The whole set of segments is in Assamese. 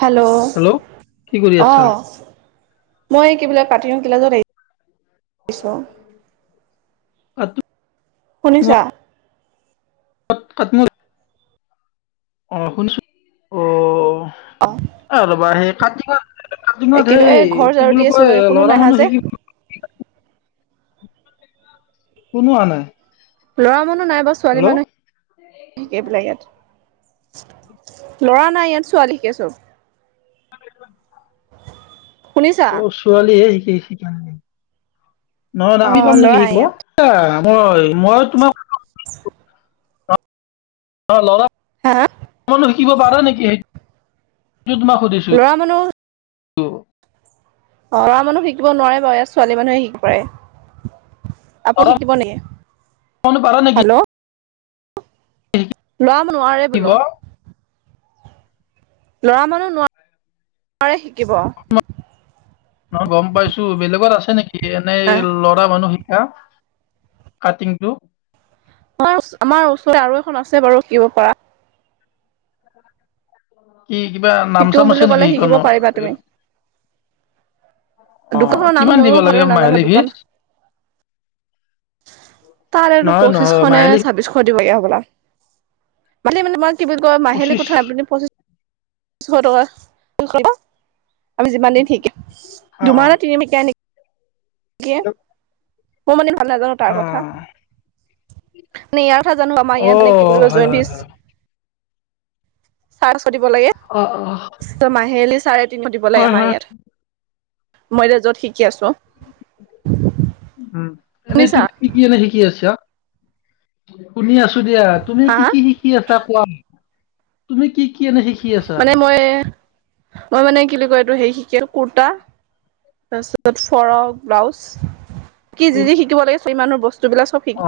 হেল্ল' কি কৰি আছা? অ' মই কি বোলে পাতি ৰং কিলাজত আহিছো। কাটিঙত শুনিছা? [unintelligible] অ' শুনচোন অ' অ অলবা সেই কতি তোমত সেই একেবাৰে ঘৰ কি ঝাৰু দি বুলি আছো কয় মানে কোনো লৰা নাহা মানুহ যে শিকিব কোনো আহা নাই। ল'ৰা মানুহ নাই বা ছোৱালী হেল্ল' মানুহ শিকেই পেলাই ইয়াত। লৰা নাই ইয়াত ছোৱালীকে চব। [unintelligible] শুনিছা অ' ছোৱালীে শিকেই। নহ অ নি পাম ল'ৰা নেকি নাই শিকিব ইয়াত মই মই তোমাক অ' লৰা, হা শিকিব পাৰা নেকি সেই ত ম খুধিছো। ল'ৰা মানুহ অ' লৰা মানুহ শিকিব নোৱাৰে বাৰু ইয়াত ছোৱালী মানুহে শিকি পাৰে। আপুনি ল'ৰা শিকিব নেকি, মানুহ পাৰা নেকি হেল্ল' লোৰা নোৱাৰে শিকিব বোলো। লৰা মানুহ নোৱাৰো ৱাৰে অ' গম পাইছো বেলেগত আছে নেকি এনেই আহ ল'ৰা মানুহ এ কাটিং টো? আমাৰ আমাৰ ওচৰৰে আৰু এখন আছে বাৰু শিব পাৰা। কি কিবা নাম শিকো চাম বুলি আছে নেকি ক'লে শিকিব এইখনৰ? পাৰিবা দোকান খনৰ নামটো কিমান দিব ময়ো লাগে ভালৰে নাজানো মাহিলী ফিজ দোকান তাৰেটো নহয় পঁচিশ নহয় খনে মাহিলী ছাব্বিশ খ দিবগীয়া হ'বলা। ম মানে তোমাৰ কি বুলি কয় মাহেলী পঁচিছ কোঠাৰ আপ পচি শ টকা আমি যিমান দিন ঠিক অ দুমাহ নে তিনিমকীয়াি ে মই মানে ভাল নাজানো তাৰ কথা। মে ইয়াৰ কথা জানো আমাৰ অ অ অ ইয়াত এনেে কি বুলি কয় হয় হয় জইটচ হয় চাৰশ দিব লাগে, অ অ মাহলী চাৰে তিনিশ দিব লাগে হয় আমাৰ হয় ইয়াত। মইত য'ত শিক উম এনেই শুনিছা তুমি শিকি এনে শিকি আছা? শুনি আছো দিয়া। তুমি হা কি হা কি শিকি আছা কোৱা? তুমি কি কি এনে শিকি আছা মানে মই, মই মানে কি বুলি কয় এইটো হেই শিক কুুৰ্তা তাৰপিছত ফৰক, ব্লাউজ। কি কোৰ যি যি শিকিব লাগে চ ছোৱালী মানুহৰ বস্তুবিলাক চব শিকি অ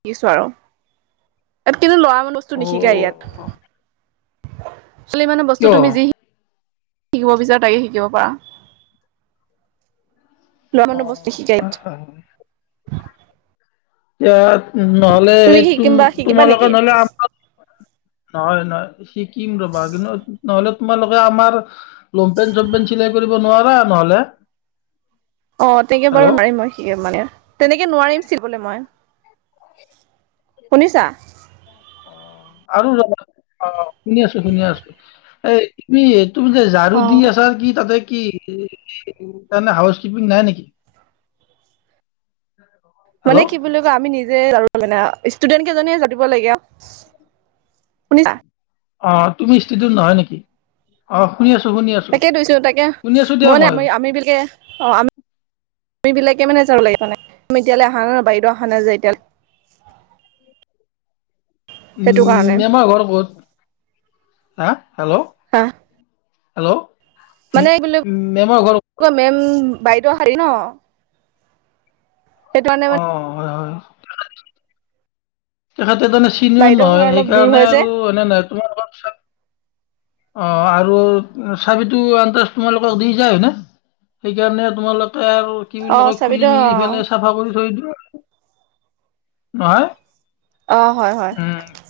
শিকিছো আৰু। ইয়াত কিন্তু ল'ৰা মান বস্তু অ নিশিকা ইয়াত। ছোৱালী মানুহৰ বস্তু কিয় তুমি যি শি শিকিব বিচৰা তাকে শিকিব পাৰা। অ ৰমানু বস্তু হয় সিজাইত। হয় হয়। এতিয়া নহলে তুমি সেই তুম শিকিম বা শিকিবা তোমাৰ লগত নেকি নহলে আম নহয় নহয় শিকিম ৰবা কিন্তু নহলে তোমালোকে আমাৰ লমপেন চমপেন চিলাই কৰিব নোৱাৰা নহলে? অ' তেনেকে বাৰু হেল্ল' নোৱাৰিম মই সি মানে তেনেকে নোৱাৰিম চিবলে মই। শুনিছা? অ' আৰু জানা অ' শুনি আছো শুনি আছো এইমিডিয়েট তুমি যে ঝাৰু অ দি আছা কি তাতে কি তাত মানে হাউচকিপিং নাই নেকি? মানে হেল্ল' কি বুলি কয় আমি নিজে আৰু মানে আও ষ্টুডেন্ট কেইজনীয়ে জানিব লাগে আও। শুনিছা? অ', তুমি ষ্টিডউ নহয় নেকি? অ'। শুনি আছো শুনি আছো তাকে কৈছো, তাকে। শুনি আছো দিয়া মই নে আমি আমি বিলিকে, অ', আমি আমি বিলাকে মানে চাব লাগে মানে। এতিয়ালৈ আহা বাইদেউ আহা নাই যে এতিয়ালৈ [inaudible] সেইটো কাৰণে উম, আমাৰ ঘৰৰ বহুত, হা হেল্ল' হা হেল্ল'। মানে মে- এইবিলাক, মেমৰ ঘৰ মেম বাইদেউ দেৰি ন। সেইটো কাৰানে অ মানে হয়, হয়। তেখেতে তেনে চিনিয়'ৰ বাইদেউ ঘৰ নহয়, অলপ দূৰ সেইকাৰণে হয় যে আৰু এনে নাই তোমাৰ ঘৰত [unintelligible] অ', আৰু চাবিতো আন্ত তোমালোকক দি যায় হয় ন? সেইকাৰণে তোমালোকে আৰু কি অ বুলি কয়, চাবিতো অ খুলি-মেলি ইফালে চাফা কৰি থৈ দিবা। নহয়। অ', হয়, হয়। উম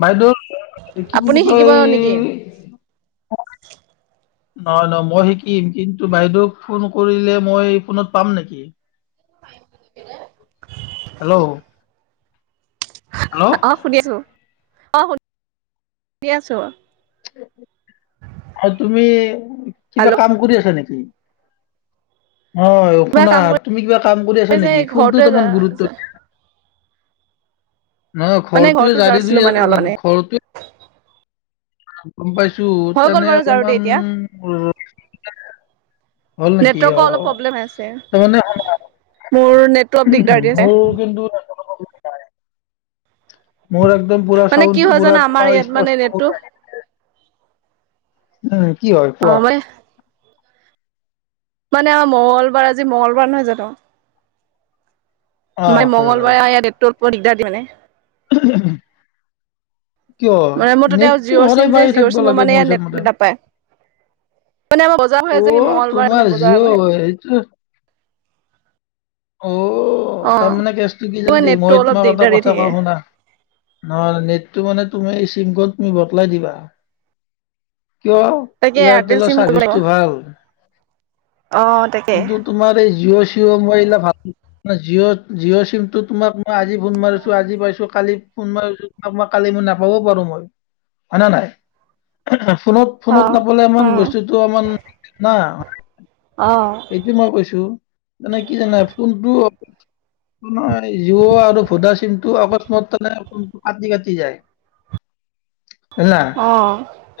বাইদেউ, কেমিনিট কিব নেকি? নহয় নহ, মই শিকিম। কিন্তু বাইদেউক ফোন কৰিলে মই ফোনত পাম নেকি? হেল্ল'। হেল্ল' অ', শুনি আছো। অ', শুন- আছো। হয়। তুমি কিবা হেল্ল' কাম কৰি আছা নেকি? হয়, কিবা শুনা কাম কৰি তুমি কিবা কাম কৰি আছা যে নেকি? ফোনটোত ঘৰটোৱে অলপমান গুৰুত্ব দিয়া। নহয় মানে ঘৰটোৱে ঘৰটো জাৰি দি জাৰিছিলো মানে অলপমানে [unintelligible] ঘৰটোৱে গম পাইছো, হৈ গ'ল তেনে বাৰু জাৰোতে অকমান এতিয়া নেটৱৰ্কৰ অলপ প্ৰব্লেম হৈ আছে। তাৰমানে মোৰ নেটৱৰ্ক দিগদাৰ দি আছে। মোৰ কিন্তু মোৰ একদম পুৰা মানে কি চাউণ্ডটো হয় পুৰা জানা আমাৰ তোমাৰ ইয়াত মানে নেটটো স্পষ্টকে আহি নাই, কি হয় অ কোৱা? মানে মানে অ', মঙলবাৰ আজি মঙলবাৰ নহয় জানো? অ মানে হয় হয় মঙগলবাৰে ইয়াত নেটৱৰ্কটো দিগদাৰ দিয়ে মানে? [unintelligible] কিয়? মানে মোৰ তাতে নেটটো জিঅ'ৰ চিম সদায় যে পায় জিঅ'ৰ থাকিব চিমৰ লাগে মানে মোৰ ইয়াত হিচাপ নেট মতে। নাপায় মানে আমাৰ বজাৰ হৈ আছে অ', মঙ্গলবাৰ মানে তোমাৰ বজাৰ জিঅ'! বহে হেইটো অ' তাৰমানে কেচটো কি [unintelligible] নেটটো মই অলপ তোমাক এটা দিগদাৰ দি কথা কওঁ থাকে শুনা। নহ নেটটো মানে তুমি চিংকত নি তুমি বদলাই দিবা। কিয় তাকে এয়াৰটেল এয়াৰটেলৰ চিম কৰিব চাৰ্ভিচটো লাগিব ভাল? অ তাকে কিন্তু তোমাৰ এই জিঅ' চিঅ' মোবাইল জিঅ' জিঅ' চিমটো তোমাক মই আজি ফোন মাৰিছো আজি পাইছো কালি ফোন মাৰিছো। মই কালি মই নাপাবও পাৰো, মই হয় নে নাই? অ ফোনত-ফোনত নাপালে ইমান উম বস্তুটো অলপমান না অ সেইটো মই কৈছো। মানে কি জানা! ফোনটো তোমাৰ জিঅ' আৰু ভ'দা চিমটো অকস্মাততে কাটি-কাটি যায়। [inaudible] জানা অ',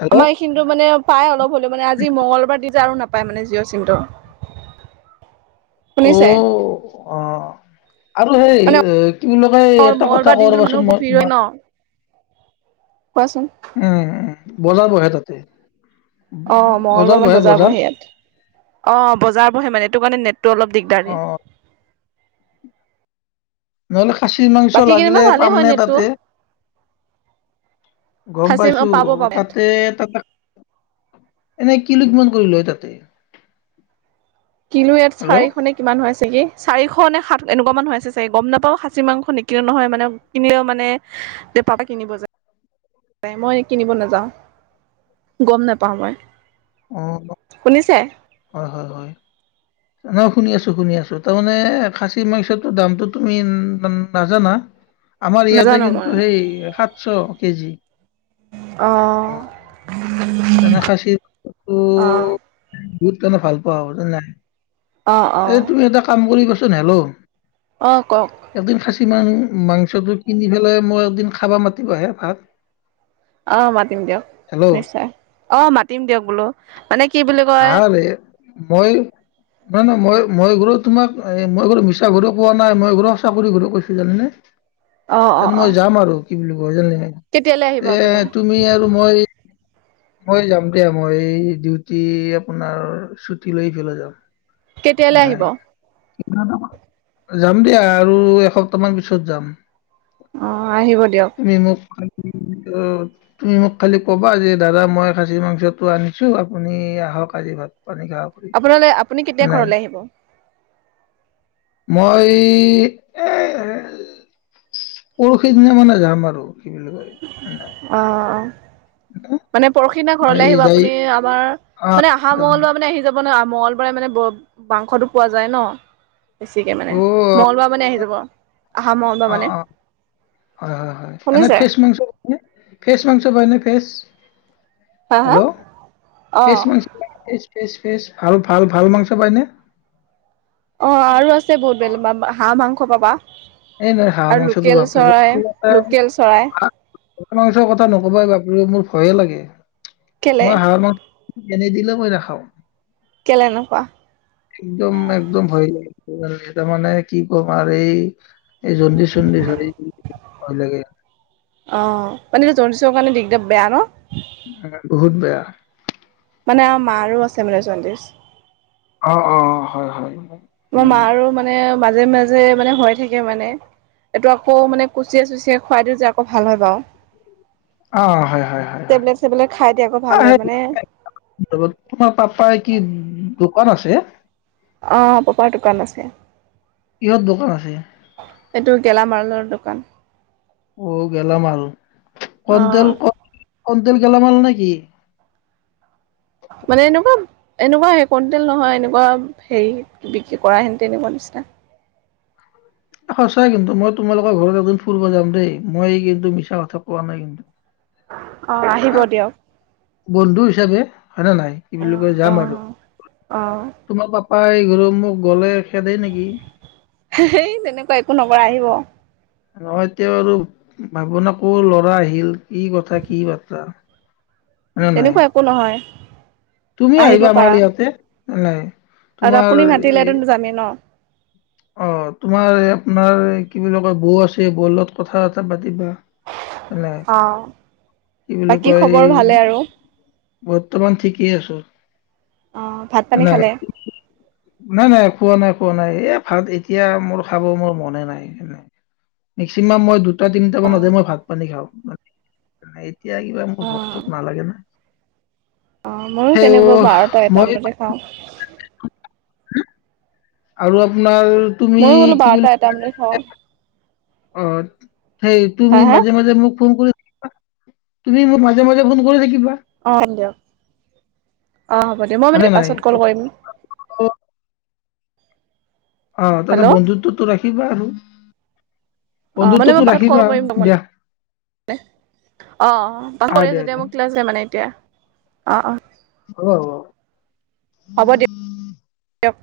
হেল্ল' আমাৰ এইখিনিতো মানে পাই অলপ হ'লেও মানে, আজি মঙগলবাৰ দিন যে আৰু নাপ -পায় মানে জিঅ' চিমটো। শুনিছে অ' অ' আৰু সেই মানে কি বুলি কয় অ এটা কথা মঙ্গলবাৰ দিনটোত মানুহ ৰবাচোন বহুত মই ভিৰ হয় তোমাক। ন কোৱাচোন উম উ বজাৰ বহে তাতে। অ' মঙলবাৰ মানে বজাৰ বহে ইয়াত অ' বজাৰ বহে মানে এইটো কাৰণে নেট টো অলপ দিগদাৰ অ দিয়ে। নহলে খাচী মাংস বাকী কেনিবা লাগিলে ভালেই হয় পামনে নেটটো তাতে? গম সাঁচি পাইছো পাব পাব ইয়াত তাতে তাতে এনে কিলো কিমান কৰি লয় তাতে? কিলো ইয়াত হেল্ল' চাৰিশ নে কিমান হয় [unintelligible] চাৰিশ নে সাত এনেকুৱা মানুহ আছে চাগে গম নাপাওঁ খাচী মাংস নিকিনো নহয় মানে কিনিলেও মানে পৰা কিনিব যায়। মই কিনিব নেযাওঁ গম নেপাওঁ মই। অ শুনিছে? হয় হয় হয়। ন শুনি আছো শুনি আছো তাৰমানে খাচী মাংসটো দামটো তুমি নাজানা? আমাৰ ইয়াতে নাজানো কিন্তু মই সেই সাতশ কেজি। অ'। মানে খাচীতো অ বহুত মানে ভাল পোৱা [unintelligible] জান নাই। অ অ এ তুমি এটা কাম কৰিবাচোন, হেল্ল' অ' কক। কিমান মাংসটো কিনি পেলাই মই এদিন খাবা মাতিবাহে ভাত। অ' মাতিম দিয়ক হেল্ল' নিশ্চিত। অ' মাতিম দিয়ক বোলো মানে কি বুলি কয় আহাৰে মই নহয় নহয় মই মই বাৰু তোমাক মই [unintelligible] মিছা [unintelligible] কোৱা নাই মই [unintelligible] চাকৰি [unintelligible] অ তে অ অ মই যাম আৰু কি বুলি ক জান, কেতিয়ালৈ আহিব এ আপুনি তুমি আৰু মই মই যাম দে মই ডিউটি আপোনাৰ ছুটী লৈ পেলাই যাম। কেতিয়ালৈ আহিব? নাই [unintelligible] যাম দিয়া আৰু এসপ্তাহ মান পিছত যাম। অ' আহিব দিয়ক। [unintelligible] ত তুমি মোক খালি কবা যে দাদা মই খাচী মাংসটো আনিছো আপুনি আহক আজি ভাত পানী খাওঁ বুলি আপোনাল আপুনি কেতিয়া নাই ঘৰলৈ আহিব? মই এ পৰহি দিনা মানে যাম আৰু, কি বুলি কয় ন নাই। অ মানে পৰহিদিনা মই ঘৰলে আহিব যাই আপুনি আমাৰ অ' মানে অহা মলোৱা আপুনি আহি যাব। মানে মঙ্লবাৰে মানে মাংসটো পোৱা যায় ন। বেছিকে মানে, অ' মঙ্লবাৰ মানে আহি যাব। অহা মঙ্গলবাৰ মানে অ' অ' হয় হয় হয় এনে শুনিছে ফেচ মাংস [unintelligible] ফেচ মাংস [unintelligible] নে ফেচ হা হা হেল্ল' অ ফেচ ম [unintelligible] ফ ফে ফে ভাল ভাল ভাল মাংস পাইনে? অ' আৰু আছে বহুত বেলেগ হাঁহ মাংস পাবা। এই নাই হাঁাৱাৰ আৰু মাংসটো লোকেল বাপ [unintelligible] [unintelligible] চৰাই লোকেল চৰাই মাছৰ মাংসৰ কথা নকবা বাপৰে মোৰ ভয়ে লাগে, কেলে মই হাঁহৰ মাংস এনেই দিলেও মই নাখাওঁ। কেলে এনেকুৱা একদম একদম ভয় লাগে। এ তাৰ মানে কি ক'ম আৰু এই এই জণ্ডি চণ্ডি চ [unintelligible] ভয় লাগে। অ' মানেটো জডিছৰ কাৰণে দিগদাৰ বেয়া ন? অ, বহুত বেয়া। মানে আমাৰ মাৰো আছে মানে জনডিছ। অহ', অহ'। হয় হয়। আমাৰ উম। মাৰো মানে মাজে-মাজে মানে হৈ থাকে মানে। এইটো আকৌ মানে কুচিয়ে চুচিয়ে খুৱাই দিওঁ যে, আকৌ ভাল হয় বাৰু। অহ, হয় হয় হয়। টেবলেট চেবলেট খাই দিয়ে আকৌ ভাল অহ হয় সেই মানে [unintelligible] তোমাৰ পাপাই কি, দোকান আছে। অহ, পাপাৰ দোকান আছে। কিহৰ দোকান আছে। এইটো গেলামালৰ দোকান। অহ গেলামাৰ, অ' কনটেল কনটেল গেলামাল নেকি? মানে এনেকুৱা, এনেকুৱায়ে কনটেল নহয়, এনেকুৱা হেৰি বিক্ৰী কৰা হেন তেনেকুৱা। [unintelligible] অহ, সঁচা কিন্তু মই তোমালোকৰ ঘৰত এদিন ফুৰিব যাম দেই, মই কিন্তু মিছা কথা কোৱা নাই কিন্তু। অ' আহিব [unintelligible] দিয়ক বন্ধু হিচাপে। হয় নে নাই, কি বুলি অ' কৈ যাম আৰু। অ'। অ' তোমাৰ পাপাই ঘূৰ মোক গ'লে খেদে নেকি সেই তেনেকুৱা একো নকৰে আহিব। নহয় তেওঁ আৰু ভাবনা কৰ ল'ৰা আহিল, কি কথা কি বাৰ্তা। তেনেকুৱা একো নহয়। তুমি আহিব আহিবা পাৰা আমাৰ ইয়াতে, জাল নাই। আৰু তোমাৰ আপুনি মাতিলেতো যামেই ন। অহ, তোমাৰ আপোনাৰ কি বুলি কয় বৌ আছে, বৌ লগত কথা-চথা পাতিবা। [inaudible] অহ। কি বুলি কয়, বৰ্তমান ঠিকেই আছোঁ। অ', ভাত পানী জালনাই, খালে? নাই নাই খোৱা নাই। খোৱা নাই, এই ভাত এতিয়া মোৰ খাব মোৰ মনে নাই, মেক্সিমাম মই দুটা তিনিটা অ', মানতহে মই ভাত পানী খাওঁ, মানে এতিয়া কিবা মোৰ ভোক-চোক নালাগে না। অহ, ময়ো সেই অ, তেনেকুৱা বাৰটা এটা মই বজাতে খাওঁ। আৰু আপোনাৰ তুমি ময়ো বোলো কি বাৰটা বুলি এটা মানতে খাওঁ। [unintelligible] অহ, সেই হা তুমি হা মাজে-মাজে মোক ফোন কৰি তুমি মোক মাজে-মাজে ফোন কৰি থাকিবা। অহ, হয় দিয়ক। অহ, হ'ব দিয়ক মই মানে পাছত কল কৰিম। অ। অহ, তাৰমানে হেল্ল' বন্ধুত্বতটো ৰাখিবা আৰু। অহ, মানে বন্ধুত্বটো মই পছত কল ৰাখিবা কৰিম‌ অকমান। দিয়া মানে অহ, অহ। পছত আহ কল কৰি দিয়া আছোঁ। দিয়া মোৰ ক্লাছ আছে মানে এতিয়া অহ অহ। হ'ব হ'ব। হ'ব দিয়ক। দিয়ক